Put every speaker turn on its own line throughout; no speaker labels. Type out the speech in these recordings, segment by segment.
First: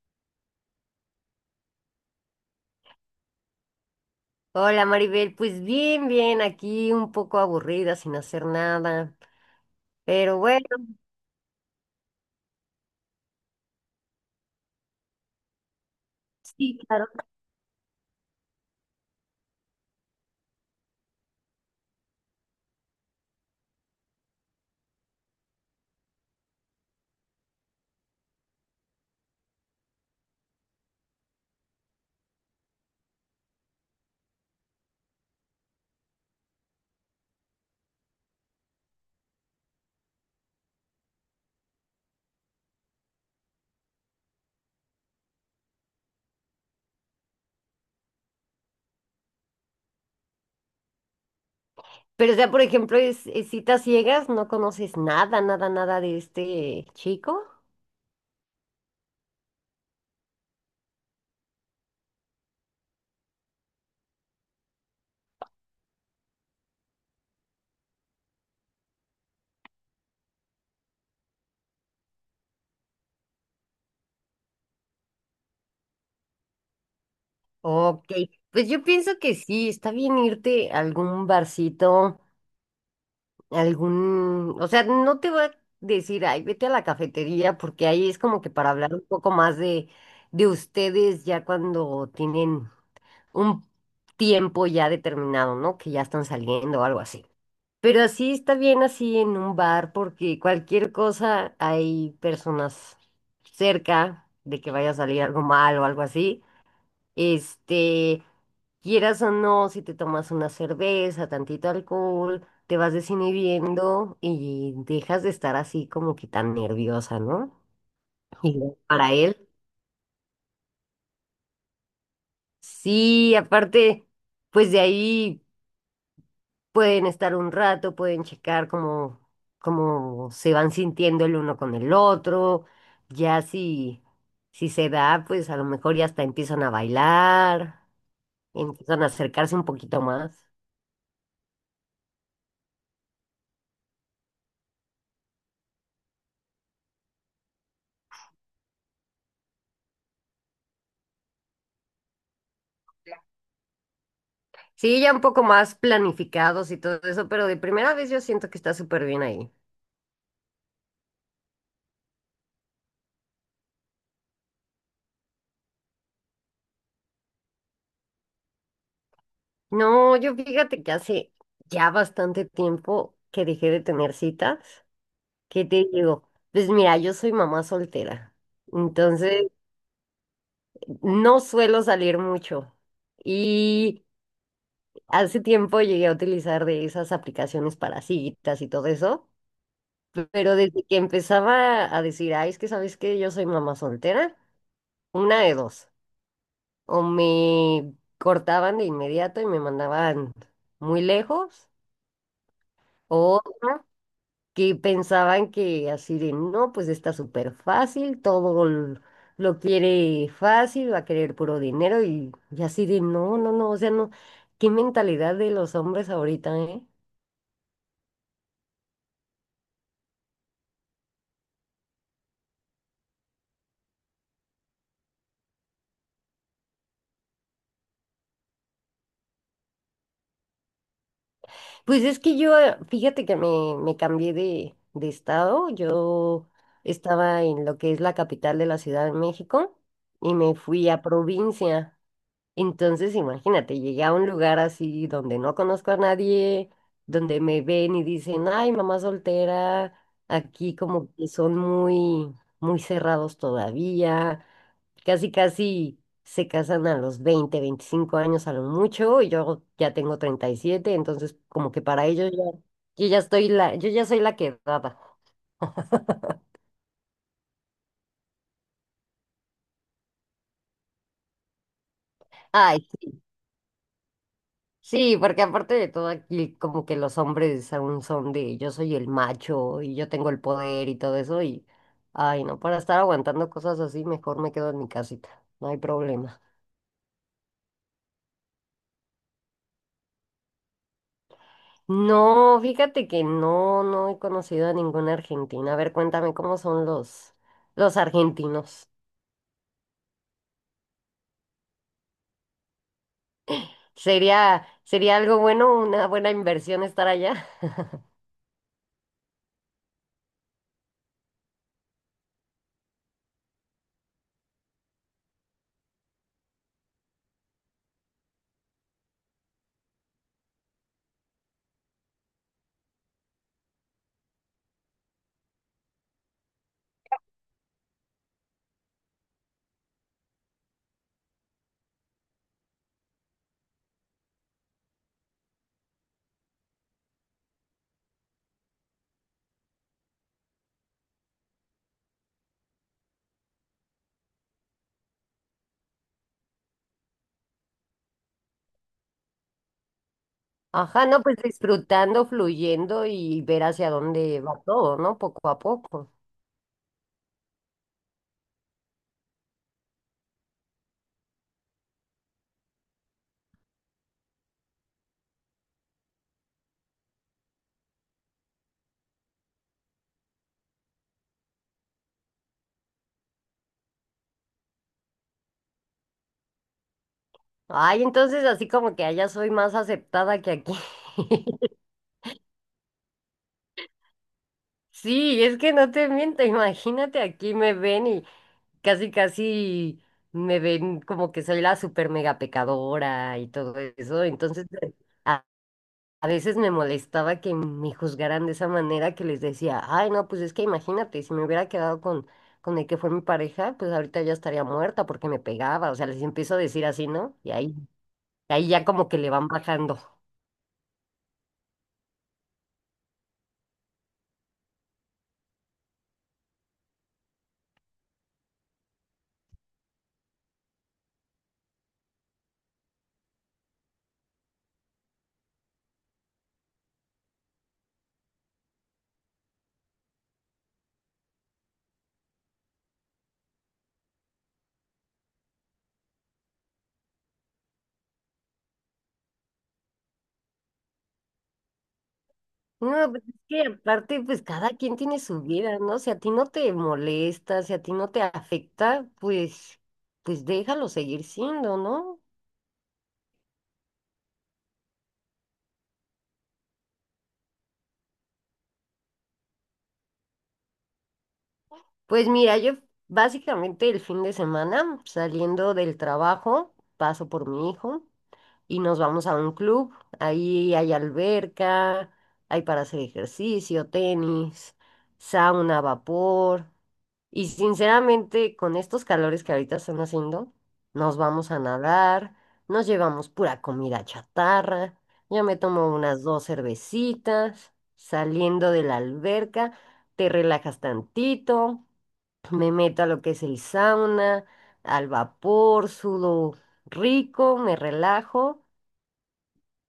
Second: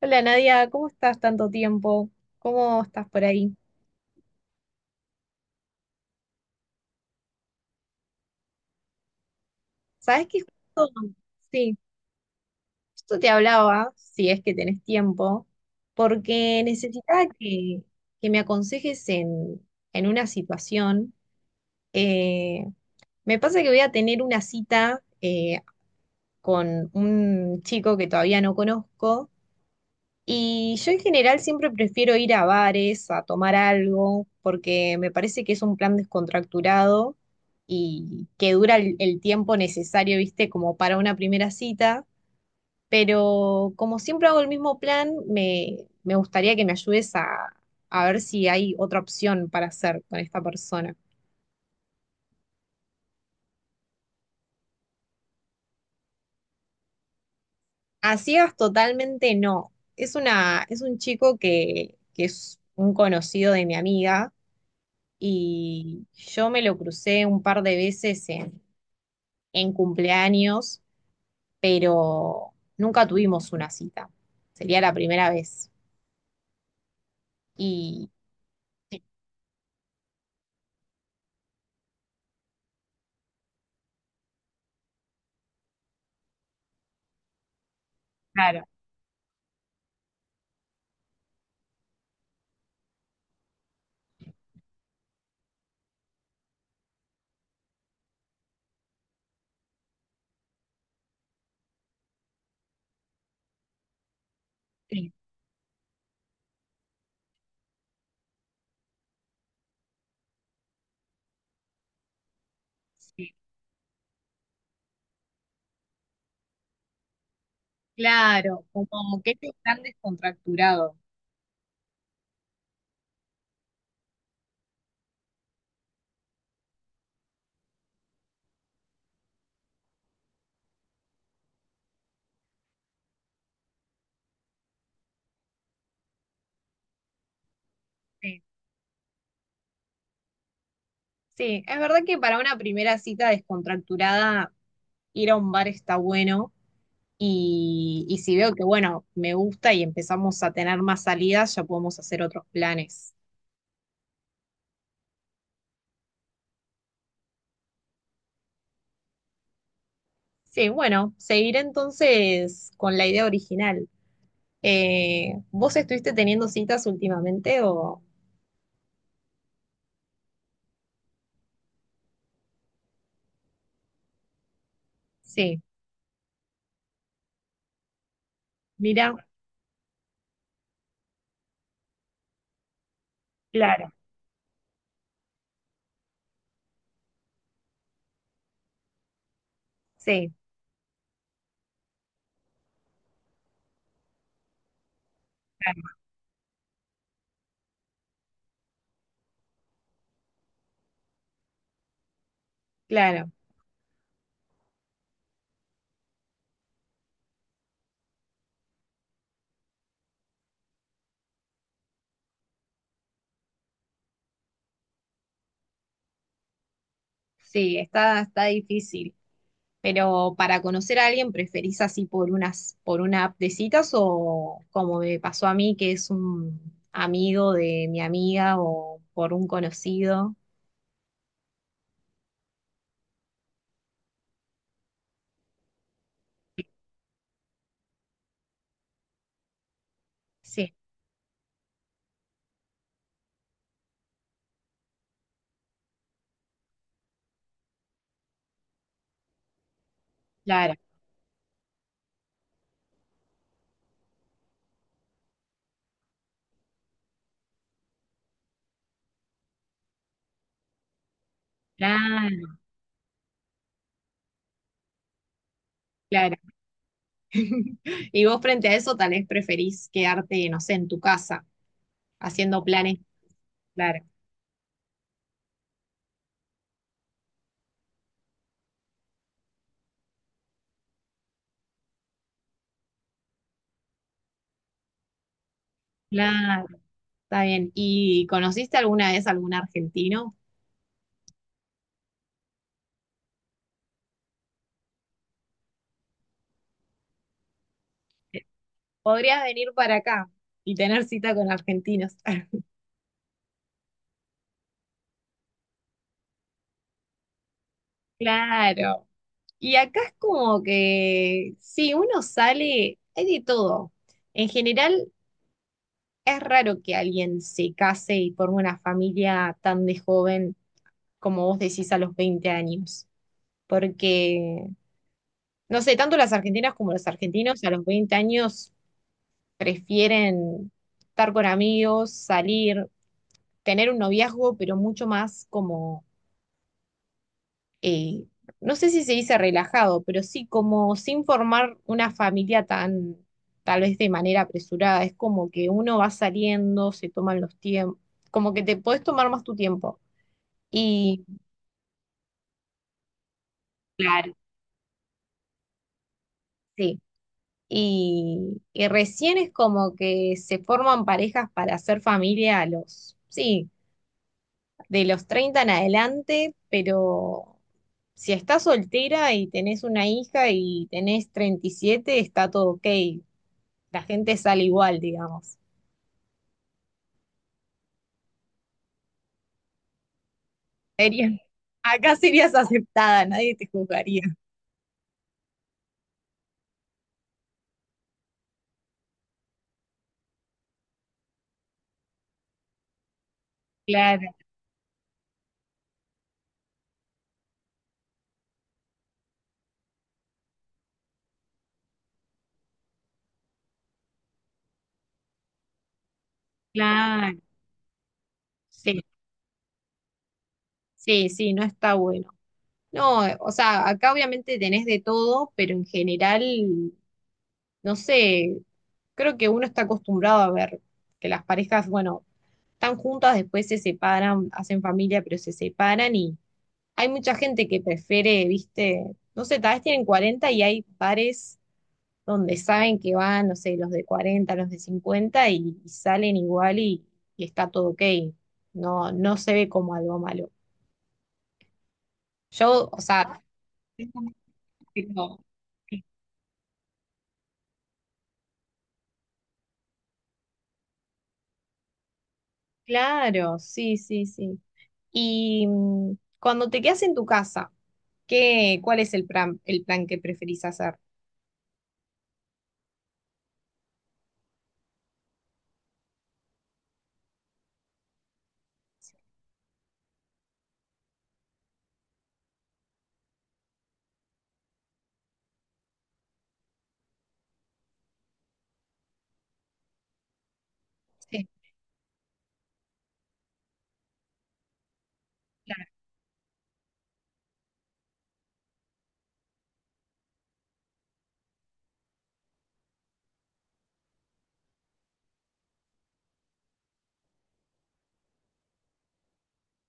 Hola Nadia, ¿cómo estás? Tanto tiempo. ¿Cómo estás por ahí?
Hola Maribel, pues bien, bien, aquí un poco aburrida, sin hacer nada,
¿Sabes
pero
qué?
bueno,
Justo- Sí, justo te hablaba, si es que tenés tiempo, porque
sí, claro.
que me aconsejes en una situación. Eh, Me pasa que voy a tener una cita, con un chico que todavía no conozco. Y yo en general siempre prefiero ir a bares, a tomar algo, porque me parece que es un plan descontracturado y que dura el tiempo necesario, viste, como para una primera cita. Pero como siempre hago el mismo plan, me gustaría que me ayudes a ver si hay otra opción para hacer con esta persona.
Pero o sea, por ejemplo, es citas ciegas, no conoces nada, nada, nada de este chico.
A ciegas totalmente no. Es un chico que es un conocido de mi amiga, y yo me lo crucé un par de veces en cumpleaños, pero nunca tuvimos una cita. Sería la primera vez.
Ok,
Y
pues yo
sí,
pienso que sí, está bien irte a algún barcito, algún, o sea, no te voy a decir, ay, vete a la cafetería, porque ahí es como que
claro.
para hablar un poco más de ustedes ya cuando tienen un tiempo ya determinado, ¿no? Que ya están saliendo o algo así. Pero así está bien así en un bar porque cualquier cosa hay personas cerca de que vaya a
Sí,
salir algo mal o algo así. Este, quieras o no, si te tomas una cerveza, tantito alcohol, te vas
sí,
desinhibiendo y dejas de estar así como que tan nerviosa, ¿no? Y
claro,
para
como que
él,
es tan descontracturado.
sí, aparte, pues de ahí. Pueden estar un rato, pueden checar cómo, cómo se van sintiendo el uno con el otro. Ya si se da, pues a lo mejor ya hasta empiezan a bailar,
Sí.
empiezan a acercarse un poquito más.
Sí, es verdad que para una primera cita descontracturada, ir a un bar está bueno. Y si veo que, bueno, me gusta y empezamos a tener más salidas, ya podemos hacer otros planes.
Sí, ya un poco más planificados y todo eso, pero de primera vez yo siento que está súper bien ahí.
Sí, bueno, seguiré entonces con la idea original. ¿Vos estuviste teniendo citas últimamente o...?
No, yo fíjate que hace ya bastante tiempo que dejé de tener citas.
Sí,
¿Qué te digo? Pues mira, yo soy mamá soltera.
mira,
Entonces, no suelo salir mucho
claro,
y hace tiempo llegué a utilizar de esas aplicaciones para citas y todo eso,
sí,
pero desde que empezaba a decir, ay, es que sabes que yo soy mamá soltera, una de dos,
claro,
o me cortaban de inmediato y me mandaban muy lejos,
claro,
o otra, que pensaban que así de, no, pues está súper fácil, lo quiere fácil, va a querer puro dinero y así de, no, no, no, o sea, no, qué mentalidad de los hombres ahorita, ¿eh?
sí, está, está difícil. Pero para conocer a alguien, ¿preferís así por por una app de citas, o como me pasó a mí, que es un amigo de mi amiga o por un conocido?
Pues es que yo, fíjate que me, cambié de estado, yo estaba en lo que es la capital de la Ciudad de México y me
Sí,
fui a provincia. Entonces, imagínate, llegué a un lugar así donde no conozco a nadie, donde me ven y dicen, ay, mamá soltera,
claro,
aquí como que son muy, muy cerrados todavía, casi, casi se casan a los 20, 25 años a lo mucho, y yo ya tengo 37, entonces como que para ellos ya,
claro,
yo ya estoy la, yo ya soy la quedada.
claro. Y vos frente a eso tal vez preferís quedarte, no sé, en tu casa, haciendo
Ay,
planes.
sí.
Claro,
Sí, porque aparte de todo aquí como que los hombres aún son de yo soy el macho y yo tengo el poder y todo eso y ay no, para estar aguantando cosas así mejor me quedo en mi casita, no hay problema.
claro, está bien. ¿Y conociste alguna vez algún argentino?
No, fíjate que no, no he conocido a ninguna argentina. A ver, cuéntame cómo son los argentinos.
Podrías venir para acá y tener cita con argentinos.
¿Sería algo bueno, una buena inversión estar allá?
Claro. Y acá es como que, si uno sale, hay de todo. En general, es raro que alguien se case y forme una familia tan de joven como vos decís, a los 20 años. Porque, no sé, tanto las argentinas como los argentinos a los 20 años prefieren estar con amigos, salir, tener un noviazgo, pero mucho más como, eh, no sé si se dice relajado, pero sí como sin formar una familia tal vez de manera apresurada. Es como que uno va saliendo, se toman los tiempos, como que te podés tomar más tu tiempo.
Ajá, no,
Y
pues disfrutando, fluyendo y ver hacia
claro,
dónde va todo, ¿no? Poco a poco.
sí. Y recién es como que se forman parejas para hacer familia a los, sí, de los 30 en adelante, pero si estás soltera y tenés una hija y tenés 37, está todo ok. La gente sale igual, digamos.
Ay, entonces así como que allá soy más aceptada que aquí.
Sería- Acá serías aceptada, nadie te juzgaría.
Sí, es que no te miento, imagínate, aquí me ven y casi casi me ven como que soy la super mega pecadora y todo eso.
Claro,
Entonces, a, a veces me molestaba que me juzgaran de esa manera que les decía, ay, no, pues es que imagínate, si me hubiera quedado con el que fue mi pareja, pues ahorita ya estaría muerta porque me pegaba. O sea, les empiezo a decir así, ¿no?
claro.
Y ahí, ahí ya
Sí,
como que le van bajando.
sí, sí, no está bueno. No, o sea, acá obviamente tenés de todo, pero en general, no sé, creo que uno está acostumbrado a ver que las parejas, bueno, están juntas, después se separan, hacen familia, pero se separan, y hay mucha gente que prefiere, viste, no sé, tal vez tienen 40 y hay pares donde saben que van, no sé, los de 40, los de 50, y salen igual y está todo ok. No, no se ve como algo malo. Yo, o
No, pues es
sea,
que aparte, pues cada quien tiene
digo,
su vida, ¿no? Si a ti no te molesta, si a ti no te afecta, pues, pues déjalo seguir siendo, ¿no?
claro, sí, sí, sí. Y cuando te quedas en tu casa, ¿qué, cuál es el plan que preferís hacer?
Pues mira, yo básicamente el fin de semana, saliendo del trabajo, paso por mi hijo. Y nos vamos a un club. Ahí hay alberca, hay para hacer ejercicio, tenis, sauna, vapor. Y sinceramente, con estos calores que ahorita están haciendo, nos
Sí,
vamos a nadar, nos llevamos pura comida chatarra, yo me
claro,
tomo unas dos cervecitas, saliendo de la alberca, te relajas tantito, me meto a lo que es el sauna, al vapor, sudo rico, me relajo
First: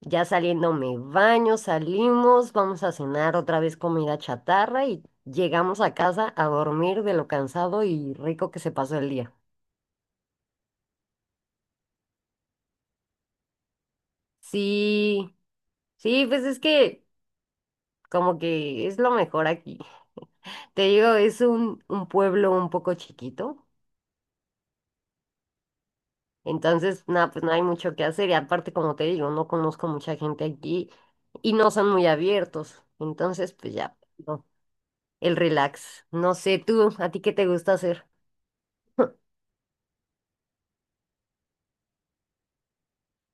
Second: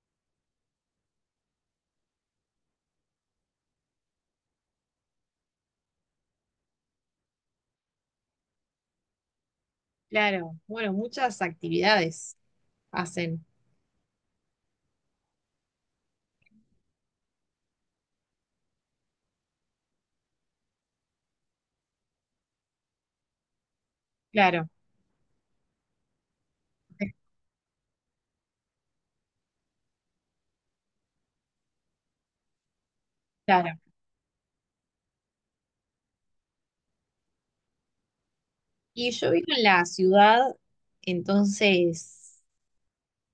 ya saliendo me baño, salimos, vamos a cenar otra vez comida chatarra y llegamos a casa a dormir de lo cansado y rico que se pasó el día.
claro. Bueno, muchas actividades hacen,
Sí, sí, pues es que como que es lo mejor aquí. Te digo, es un pueblo un poco chiquito,
claro,
entonces nada, pues no hay mucho que hacer y aparte como te digo, no conozco mucha gente aquí y no son muy abiertos, entonces
claro.
pues ya, no, el relax. No sé tú, ¿a ti qué te gusta hacer?
Y yo vivo en la ciudad, entonces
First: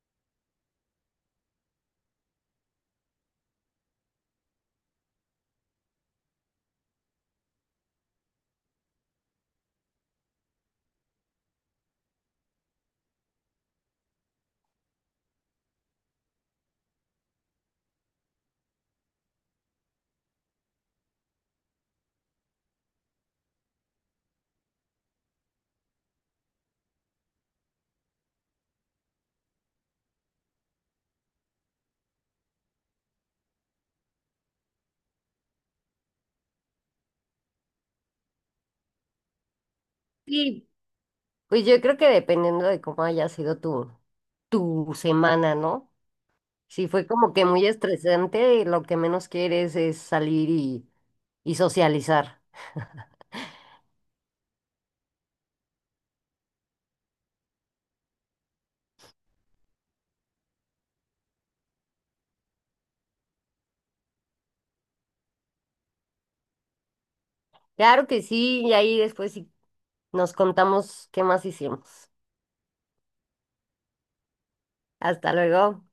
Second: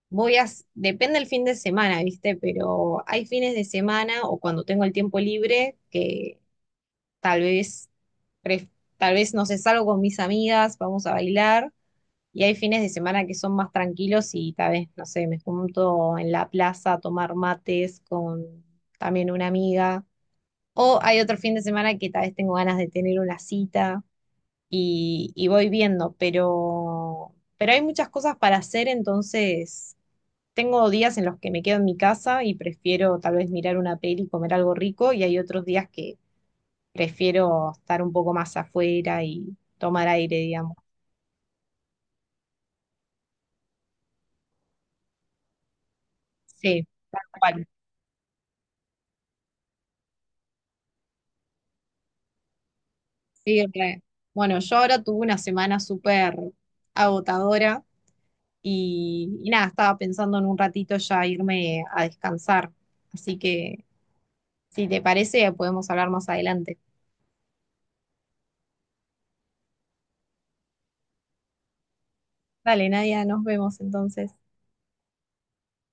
depende el fin de semana, ¿viste? Pero hay fines de semana, o cuando tengo el tiempo libre, que tal vez, pref- tal vez, no sé, salgo con mis amigas, vamos a bailar, y hay fines de semana que son más tranquilos y tal vez, no sé, me junto en la plaza a tomar mates con también una amiga, o hay otro fin de semana que tal vez tengo ganas de tener una cita, y voy viendo, pero hay muchas cosas para hacer, entonces tengo días en los que me quedo en mi casa y prefiero tal vez mirar una peli y comer algo rico, y hay otros días que prefiero estar un poco más afuera y tomar aire,
Sí,
digamos.
pues yo creo que dependiendo de cómo haya sido tu semana, ¿no?
Sí,
Si fue
tal
como que muy
cual.
estresante, lo que menos quieres es salir y socializar.
Sí, re. Bueno, yo ahora tuve una semana súper agotadora, y nada, estaba pensando en un ratito ya irme a descansar, así que si te parece podemos hablar más adelante.
Claro que sí, y ahí después sí nos contamos qué más hicimos.
Vale, Nadia, nos vemos entonces.
Hasta luego.